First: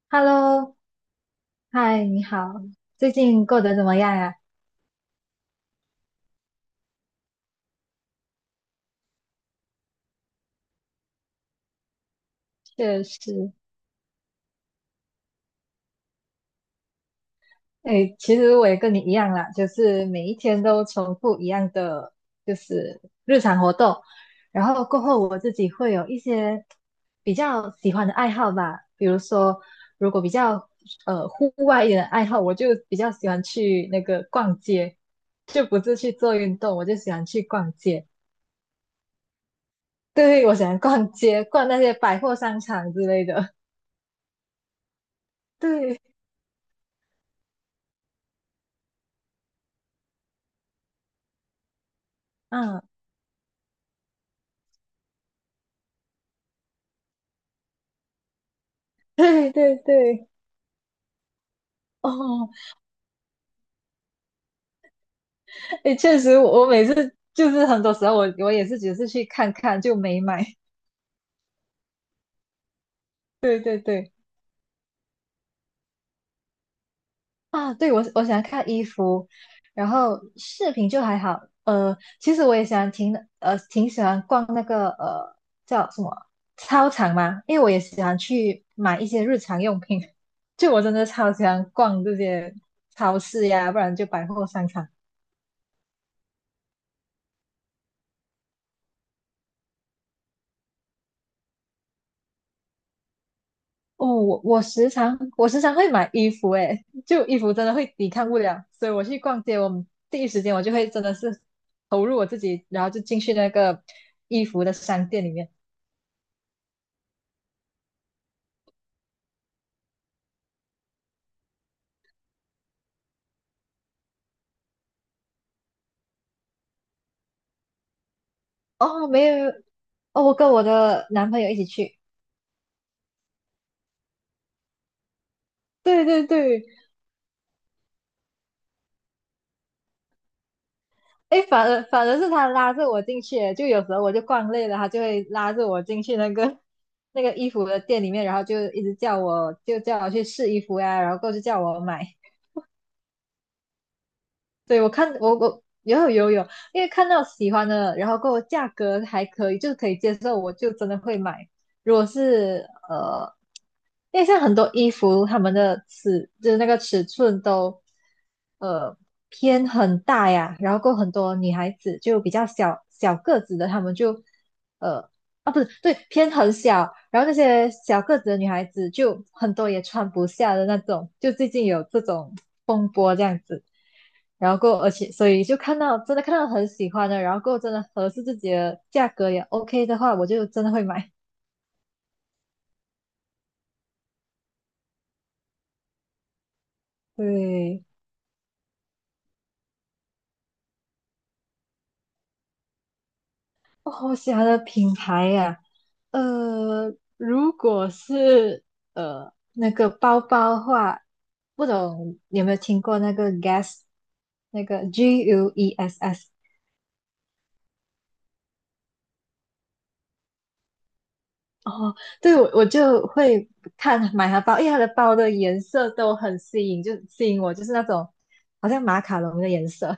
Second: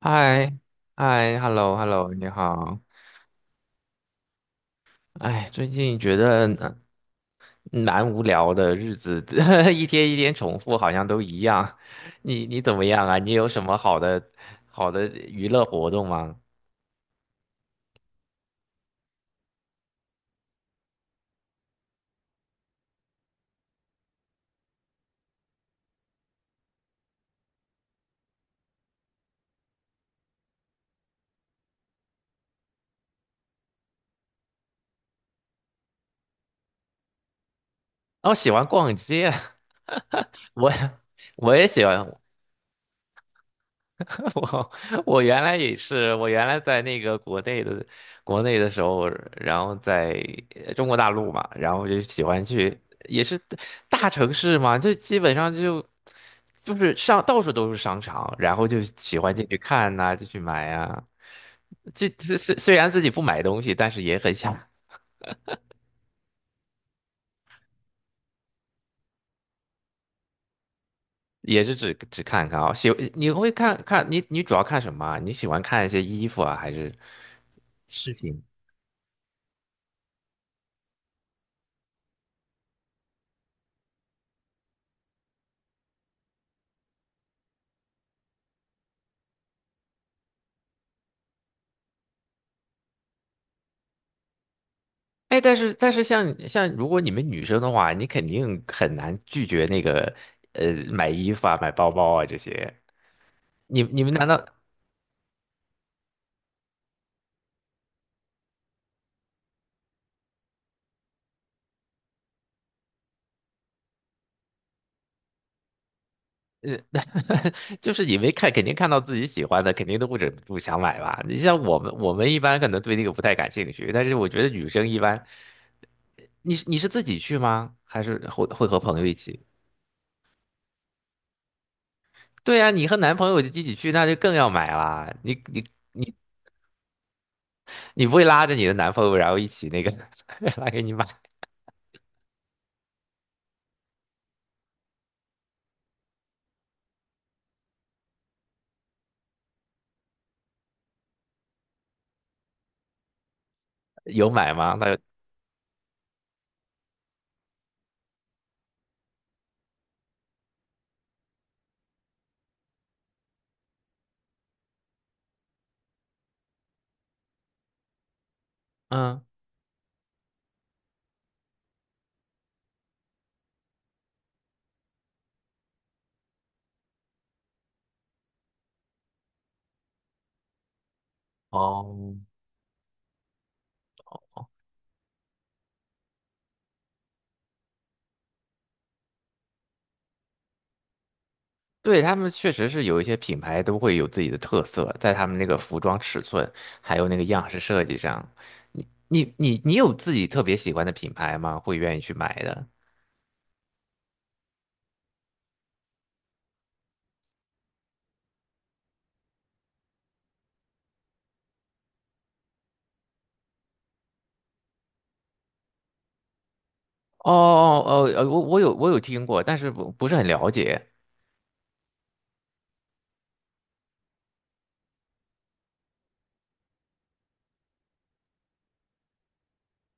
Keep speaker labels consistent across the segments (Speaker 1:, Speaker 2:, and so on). Speaker 1: 嗨，
Speaker 2: Hello,
Speaker 1: 嗨
Speaker 2: 嗨，
Speaker 1: ，hello，hello，
Speaker 2: 你
Speaker 1: 你
Speaker 2: 好，
Speaker 1: 好。
Speaker 2: 最近过得怎么样呀？
Speaker 1: 哎，最近觉得蛮无聊的日子，一天一天重复，好像都一样。你怎么
Speaker 2: 确
Speaker 1: 样啊？你有
Speaker 2: 实，
Speaker 1: 什么好的娱乐活动吗？
Speaker 2: 哎，其实我也跟你一样啦，就是每一天都重复一样的，就是日常活动。然后过后我自己会有一些比较喜欢的爱好吧，比如说，如果比较户外一点的爱好，我就比较喜欢去那个逛街，就不是去做运动，我就喜欢去逛街。
Speaker 1: 哦，喜欢逛街，
Speaker 2: 对，我喜
Speaker 1: 我
Speaker 2: 欢逛街，
Speaker 1: 我也
Speaker 2: 逛那
Speaker 1: 喜
Speaker 2: 些
Speaker 1: 欢，
Speaker 2: 百货商场之类的。
Speaker 1: 我我原来也
Speaker 2: 对。
Speaker 1: 是，我原来在那个国内的时候，然后在中国大陆嘛，然后就喜欢去，
Speaker 2: 嗯
Speaker 1: 也是大城市嘛，就基本上就是上到处都是商场，然后就 喜欢进
Speaker 2: 对
Speaker 1: 去
Speaker 2: 对
Speaker 1: 看呐、就
Speaker 2: 对，
Speaker 1: 去买啊，就虽
Speaker 2: 哦，
Speaker 1: 虽虽然自己不买东西，但是也很想，
Speaker 2: 哎，确实我，我每次就是很多时候我也是只是去看看就没买。
Speaker 1: 也是只看看啊、你会
Speaker 2: 对
Speaker 1: 看
Speaker 2: 对
Speaker 1: 看
Speaker 2: 对，
Speaker 1: 你主要看什么啊？你喜欢看一些衣服啊，还是？
Speaker 2: 啊，对我
Speaker 1: 视
Speaker 2: 我喜
Speaker 1: 频？
Speaker 2: 欢看衣服，然后视频就还好。其实我也喜欢挺喜欢逛那个叫什么操场嘛，因为我也喜欢去买一些日常用品。就我真的超喜欢逛这些超市呀，不然就百货商场。
Speaker 1: 哎，但是像如果你们女生的话，你肯定很难拒绝那个买衣服啊、买包包啊这些。你
Speaker 2: 哦，
Speaker 1: 们难
Speaker 2: 我
Speaker 1: 道
Speaker 2: 我时常我时常会买衣服，诶，就衣服真的会抵抗不了，所以我去逛街，第一时间我就会真的是投入我自己，然后就进去那个衣服的商店里面。
Speaker 1: 就是你没看，肯定看到自己喜欢的，肯定都不忍不住想买吧？你像我们一般可能对那个不太感兴趣，但是我觉得女生一般，你是自己去吗？还是会和朋友
Speaker 2: 哦，
Speaker 1: 一
Speaker 2: 没
Speaker 1: 起？
Speaker 2: 有，哦，我跟我的男朋友一起去，
Speaker 1: 对啊，你和男朋友一起去，那就更要买啦。
Speaker 2: 对
Speaker 1: 你
Speaker 2: 对对，
Speaker 1: 你不会拉着你的男朋友，然后一起那个 拉给你买，
Speaker 2: 诶，反而是他拉着我进去诶就有时候我就逛累了，他就会拉着我进去那个 那个衣服的店里面，然后就一直叫我去试衣服呀，然后过后就叫我买。
Speaker 1: 有买吗？
Speaker 2: 对，我
Speaker 1: 他
Speaker 2: 看我我有有有，因为看到喜欢的，然后跟我价格还可以，就是可以接受，我就真的会买。如果是呃，因为像很多衣服，他们的尺就是那个尺寸都呃
Speaker 1: 嗯。
Speaker 2: 偏很大呀，然后过后很多女孩子就比较小个子的，她们就呃啊不是对偏很小，然后那些小个子的女孩子就很多也穿不下的那种，就最近有这
Speaker 1: 哦，
Speaker 2: 种然后过而且所以就看到真的看到很喜欢的，然后过真的合适自己的价格也 OK 的话，我就真的会买。
Speaker 1: 对，他们确实是有一些品牌都会有自己的特色，在他们那个服装尺寸还有那个样式
Speaker 2: 对，
Speaker 1: 设计上。你你有自己特别喜欢的品牌吗？会愿意去买的？
Speaker 2: 哦，我喜欢的品牌呀、如果是那个包包的话，不懂你有没有听过那个 Guess 那个 GUESS。
Speaker 1: 哦哦哦，我有听过，但是不是很了解。
Speaker 2: 哦，对，我我就会看买它包，因为它的包的颜色都很吸引，就吸引我，就是那种好像马卡龙的颜色。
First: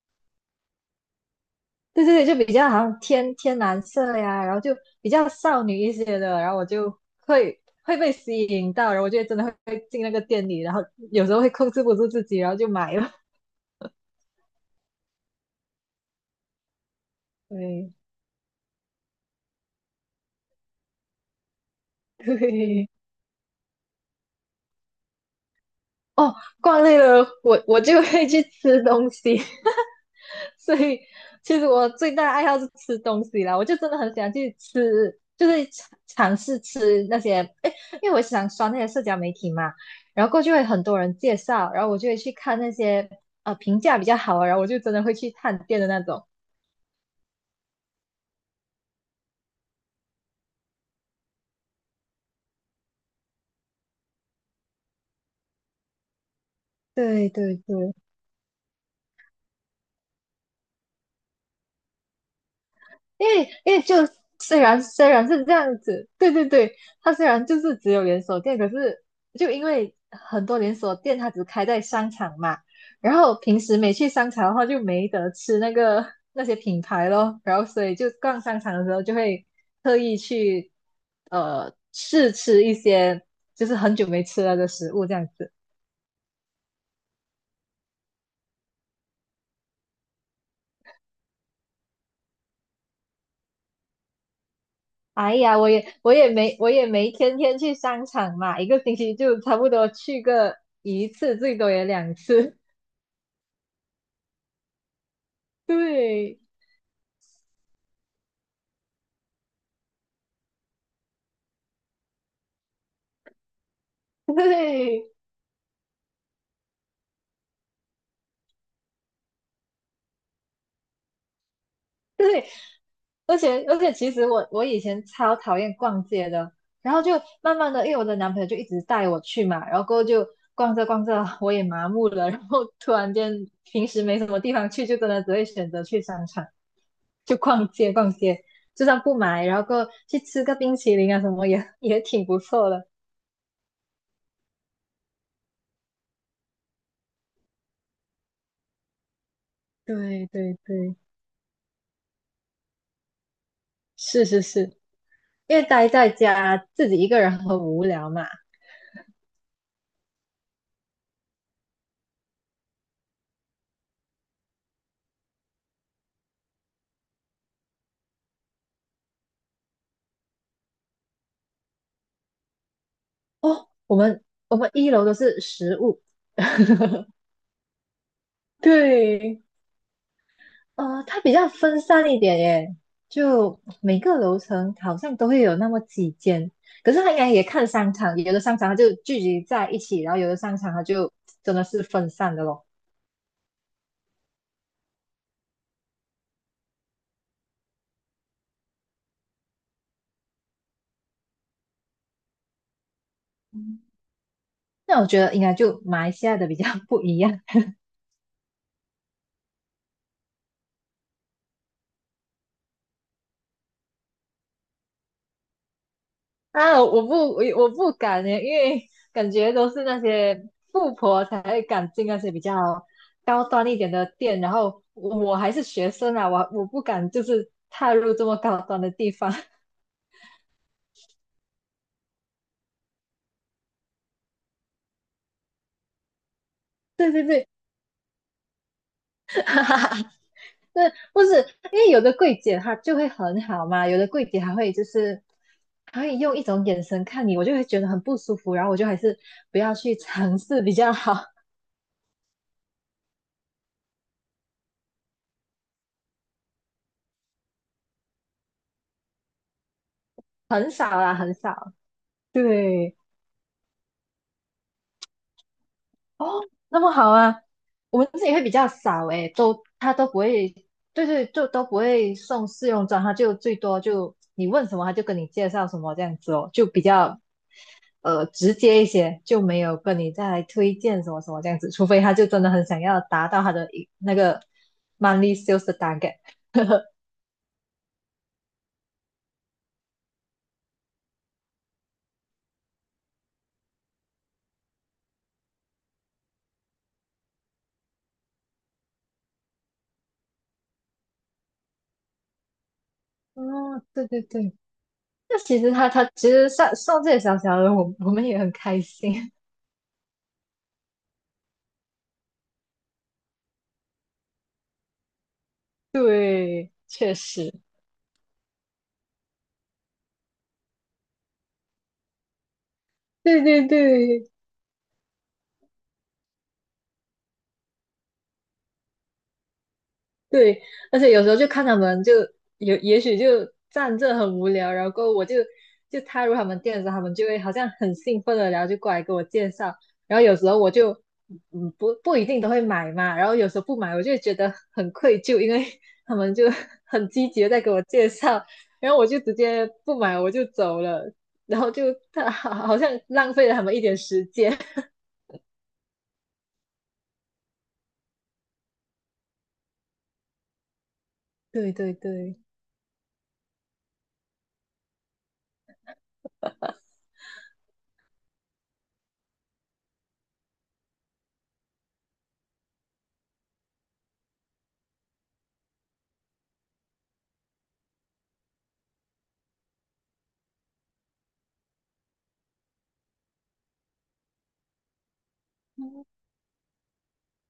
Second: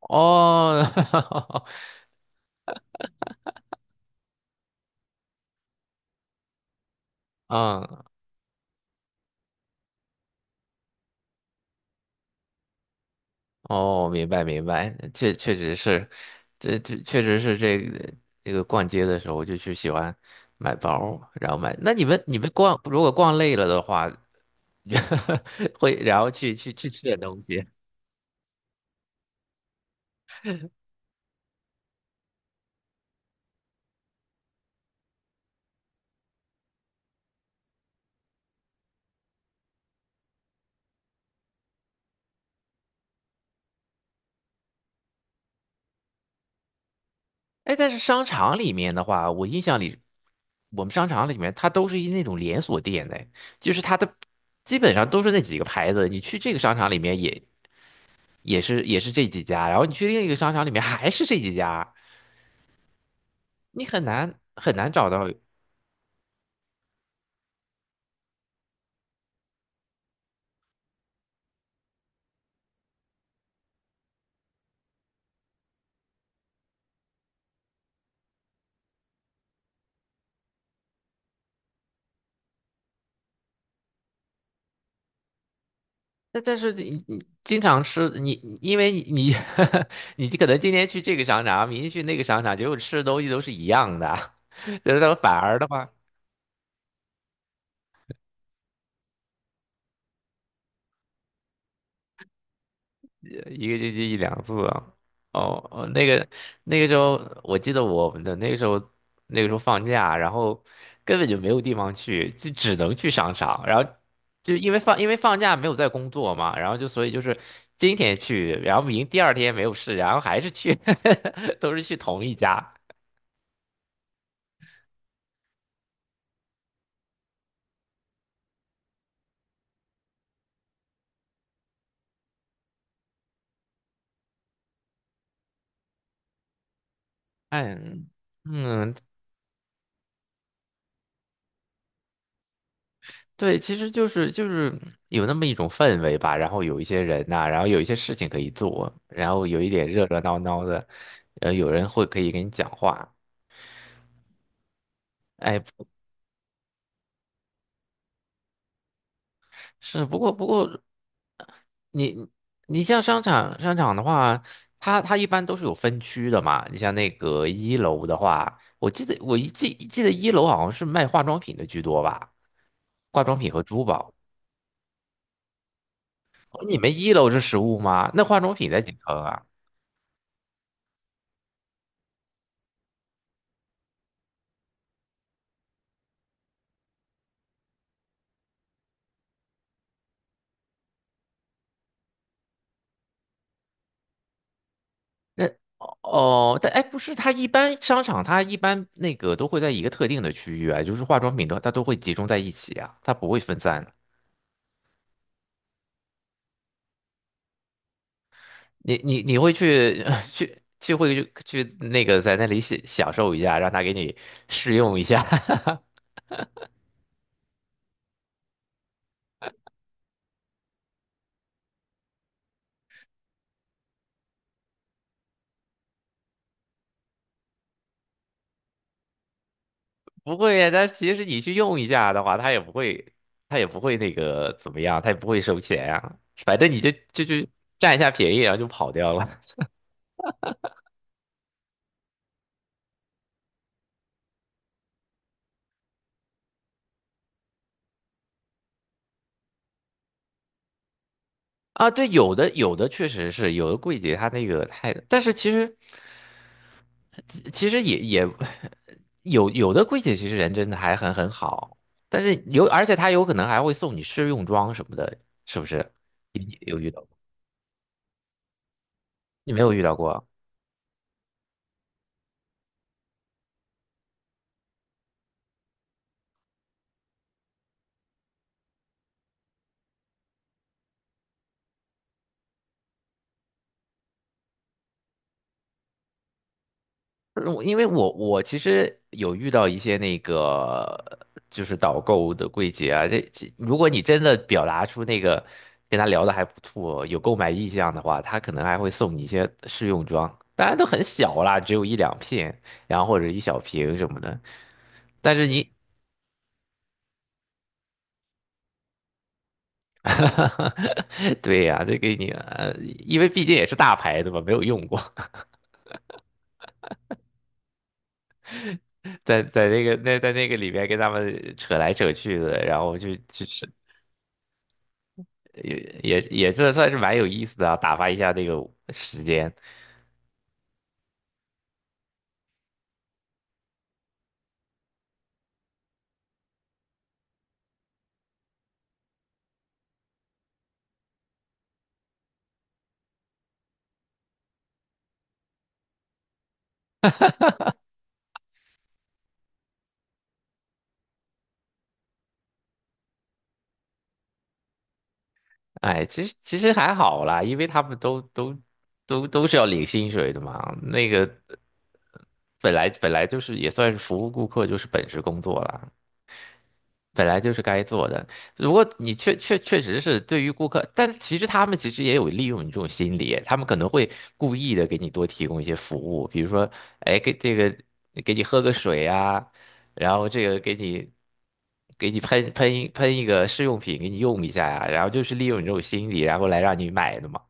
Speaker 1: 哦，
Speaker 2: 对对对，就比较好像天天蓝色呀，然后就比较少女一些的，然后我就会
Speaker 1: 嗯，
Speaker 2: 被吸引到，然后我就真的会进那个店里，然后有时候会控制不住自己，然后就买了。
Speaker 1: 哦，明白明白，确实是，这确实是这
Speaker 2: 对
Speaker 1: 个这个逛街的时候就去喜欢买包，然后买。那你们
Speaker 2: 对，
Speaker 1: 如果逛累了的话，会，然后
Speaker 2: 哦，
Speaker 1: 去去
Speaker 2: 逛
Speaker 1: 去
Speaker 2: 累
Speaker 1: 吃点
Speaker 2: 了，
Speaker 1: 东
Speaker 2: 我
Speaker 1: 西。
Speaker 2: 我就会去吃东西。所以其实我最大的爱好是吃东西啦，我就真的很喜欢去吃，就是尝试吃那些，哎，因为我想刷那些社交媒体嘛，然后过去会很多人介绍，然后我就会去看那些评价比较好啊，然后我就真的会去探店的那种。
Speaker 1: 哎，但是商场里面的话，我印象里，我们商场里面它都是那种连锁店的，就是它的基本上都是那几个牌子。你去这个商场里面
Speaker 2: 对
Speaker 1: 也
Speaker 2: 对对，
Speaker 1: 也是也是这几家，然后你去另一个商场里面还是这几家，
Speaker 2: 因为
Speaker 1: 你
Speaker 2: 就
Speaker 1: 很难
Speaker 2: 虽
Speaker 1: 很
Speaker 2: 然
Speaker 1: 难
Speaker 2: 虽
Speaker 1: 找
Speaker 2: 然
Speaker 1: 到。
Speaker 2: 是这样子，对对对，它虽然就是只有连锁店，可是就因为很多连锁店它只开在商场嘛，然后平时没去商场的话就没得吃那个那些品牌咯，然后所以就逛商场的时候就会特意去试吃一些就是很久没吃了的食物这样子。
Speaker 1: 但是你经常吃你，你因为你 你可能今天去这个商场，明天去那个商场，结果吃的东西都是一样的，然后
Speaker 2: 哎
Speaker 1: 反而
Speaker 2: 呀，
Speaker 1: 的
Speaker 2: 我
Speaker 1: 话。
Speaker 2: 也我也没我也没天天去商场嘛，一个星期就差不多去个一次，最多也两次。
Speaker 1: 一个星期一两次啊。哦哦，那个
Speaker 2: 对
Speaker 1: 那个时候，我记得我们的那个时候，那个时候放假，然后根本就没有地方去，就只能去商场。然后就因为因
Speaker 2: 对
Speaker 1: 为放假没有在工作嘛，然后就所以就是今天去，然后第二天没有事，然后还是去，都是去同一
Speaker 2: 对，
Speaker 1: 家。
Speaker 2: 而且,其实我以前超讨厌逛街的，然后就慢慢的，因为我的男朋友就一直带我去嘛，然后过后就逛着逛着，我也麻木了，然后突然间平时没什么地方去，就真的只会选择去商场，就
Speaker 1: 哎，
Speaker 2: 逛街，就
Speaker 1: 嗯，
Speaker 2: 算不买，然后过后去吃个冰淇淋啊什么也也挺不错的。
Speaker 1: 对，其实就是有那么一种氛围吧，然后有一些人呐、然后有一些事情可以做，然后有一点热热
Speaker 2: 对
Speaker 1: 闹
Speaker 2: 对
Speaker 1: 闹的，
Speaker 2: 对，
Speaker 1: 有人会可以跟你讲话，
Speaker 2: 是是是，因
Speaker 1: 哎，
Speaker 2: 为待在家自己一个人很无聊嘛。
Speaker 1: 是，不过你你像商场的话，它一般都是有分区的嘛，你像那个一楼的话，我记得我记得一楼好像是卖化妆品的居多吧，化妆品和
Speaker 2: 哦，
Speaker 1: 珠
Speaker 2: 我
Speaker 1: 宝，
Speaker 2: 们我们一楼都是食物，
Speaker 1: 你 们一楼是实物吗？那化妆品在几层啊？
Speaker 2: 对，呃，它比较分散一点耶，就每个楼层好像都会有那么几间，可是它应该也看商场，有的商场它就聚集在一起，然后有的商场它就真的是分散的咯。
Speaker 1: 那哦，哎，不是，它一般商场它一般那个都会在一个特定的区域啊，就是化妆品的它都会集中在一起啊，它不会分
Speaker 2: 嗯
Speaker 1: 散。
Speaker 2: 那我觉得应该就马来西亚的比较不一样，
Speaker 1: 你会去 去去会去去那个在那里享受一下，让他给你试用一下，
Speaker 2: 啊，我不敢耶，因为感觉都是那些富婆才会敢进那些比较高端一点的店，然后我还是学生啊，我不敢就是踏入这么高端的地方。
Speaker 1: 不会啊，但其实你去用一下的话，他也不会那个怎么样，他也不会收钱啊，反正你就
Speaker 2: 对对
Speaker 1: 就就
Speaker 2: 对，
Speaker 1: 占一下便宜，然后就跑掉了。
Speaker 2: 哈哈哈，对，不是，因为有的柜姐她就会很好嘛，有的柜姐还会用一种眼神看你，我就会觉得很不舒服，然后我就还是不要去尝试比较好，
Speaker 1: 啊，对，有的确实是有的柜姐，她那个太，但是其实也有的柜姐 其实人真
Speaker 2: 很
Speaker 1: 的
Speaker 2: 少
Speaker 1: 还很
Speaker 2: 啦，
Speaker 1: 很
Speaker 2: 很少。
Speaker 1: 好，但是而且
Speaker 2: 对，
Speaker 1: 她有可能还会送你试用装什么的，是不是？
Speaker 2: 哦，
Speaker 1: 你有
Speaker 2: 那
Speaker 1: 遇
Speaker 2: 么
Speaker 1: 到过？
Speaker 2: 好啊，我们自己会比较少诶，
Speaker 1: 你没
Speaker 2: 都
Speaker 1: 有遇
Speaker 2: 他
Speaker 1: 到
Speaker 2: 都不
Speaker 1: 过？
Speaker 2: 会，对对，就都不会送试用装，他就最多就你问什么，他就跟你介绍什么这样子哦，就比较直接一些，就没有跟你再来推荐什么什么这样子，除非他就真的很想要达到他的一那个 money sales 的 target。
Speaker 1: 因为我其实有遇到一些那个就是导购的柜姐啊，这如果你真的表达出那个跟他聊的还不错，有购买意向的话，他可能还会送你一些试用装，当然都很小啦，只有一两片，然后或者一小
Speaker 2: 哦，
Speaker 1: 瓶什
Speaker 2: 对
Speaker 1: 么
Speaker 2: 对
Speaker 1: 的。
Speaker 2: 对，
Speaker 1: 但
Speaker 2: 那
Speaker 1: 是
Speaker 2: 其实
Speaker 1: 你
Speaker 2: 他其实上送这些小小的，我们也很开心。
Speaker 1: 哈哈，对呀、这给你，因为毕竟也是大牌子嘛，没有用过，
Speaker 2: 对，确实，
Speaker 1: 在那个里面跟他们扯来扯去的，然后就
Speaker 2: 对
Speaker 1: 就
Speaker 2: 对
Speaker 1: 是
Speaker 2: 对，
Speaker 1: 也也这算是蛮有意思的啊，打发一下那个时间。
Speaker 2: 对，而且有时候就看他们就有，也许就站这很无聊，然后就踏入他们店的时候，他们就会好像很兴奋的，然后就过来给我介绍，然后有时候我就不一定都会买嘛，然后有时候不买，我就会觉得很愧疚，因为他们就 很积极的在给我介绍，然后我就直接不买我就走了，然后就 他好好像浪费了他们一点时间。
Speaker 1: 哎，其实还好啦，因为他们都是要领薪水的嘛，那个
Speaker 2: 对对对。
Speaker 1: 本来就是也算是服务顾客，就是本职工作啦。本来就是该做的。如果你确实是对于顾客，但其实他们其实也有利用你这种心理，他们可能会故意的给你多提供一些服务，比如说，哎，给你喝个水啊，然后这个给你喷一个试用品给你用一下呀、然后就是利用你这种心理，然后来让你买的嘛，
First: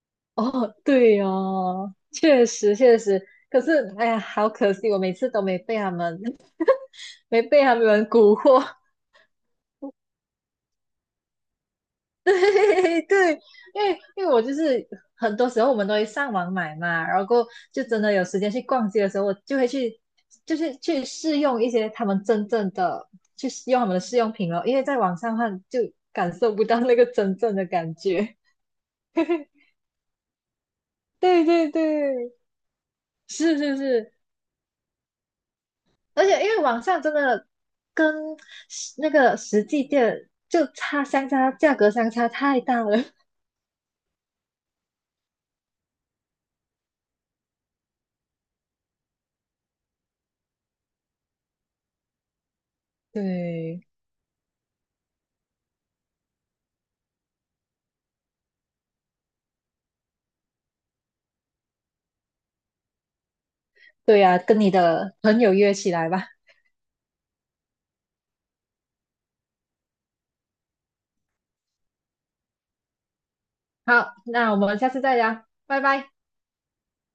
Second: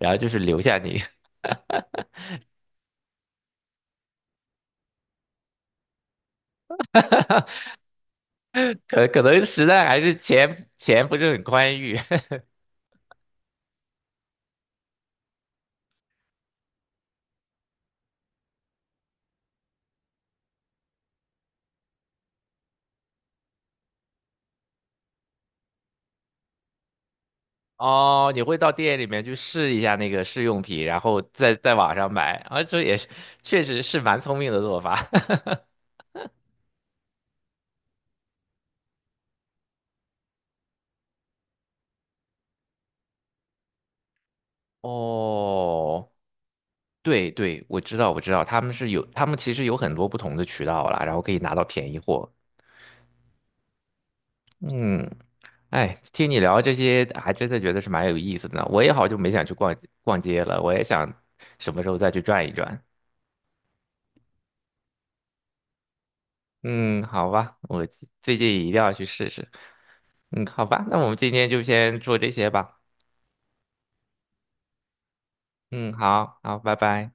Speaker 1: 然后就是留
Speaker 2: 哦，
Speaker 1: 下你，
Speaker 2: 对哦，确实确实，可是哎呀，好可惜，我每次都没被他们，没被他们蛊惑。
Speaker 1: 可能实在还是钱不是很宽裕，
Speaker 2: 对对，因为我就是很多时候我们都会上网买嘛，然后就真的有时间去逛街的时候，我就会去，就是去试用一些他们真正的，去试用他们的试用品哦，因为在网上看就感受不到那个真正的感
Speaker 1: 哦，
Speaker 2: 觉。
Speaker 1: 你会到店里面去 试一下那个试用品，然后
Speaker 2: 对
Speaker 1: 再
Speaker 2: 对
Speaker 1: 在网上
Speaker 2: 对，
Speaker 1: 买啊，这也是
Speaker 2: 是
Speaker 1: 确
Speaker 2: 是
Speaker 1: 实是
Speaker 2: 是，
Speaker 1: 蛮聪明的做法。
Speaker 2: 而且因为网上真的跟那个实际店相差，价格相差太大了。
Speaker 1: 哦，对对，我知道我知道，他们是有，他们其实有很多不同的渠道啦，然后可以拿到便宜货。
Speaker 2: 对，
Speaker 1: 嗯，哎，听你聊这些，还真的觉得是蛮有意思的呢。我也好久没想去逛逛街了，我也想什么时候再去转一转。
Speaker 2: 对呀、跟你的朋友约起来吧。
Speaker 1: 嗯，好吧，我最近一定要去试试。嗯，好吧，那我们今天就先做这些吧。
Speaker 2: 好，那我们下次再聊，拜
Speaker 1: 嗯，
Speaker 2: 拜。
Speaker 1: 好好，拜拜。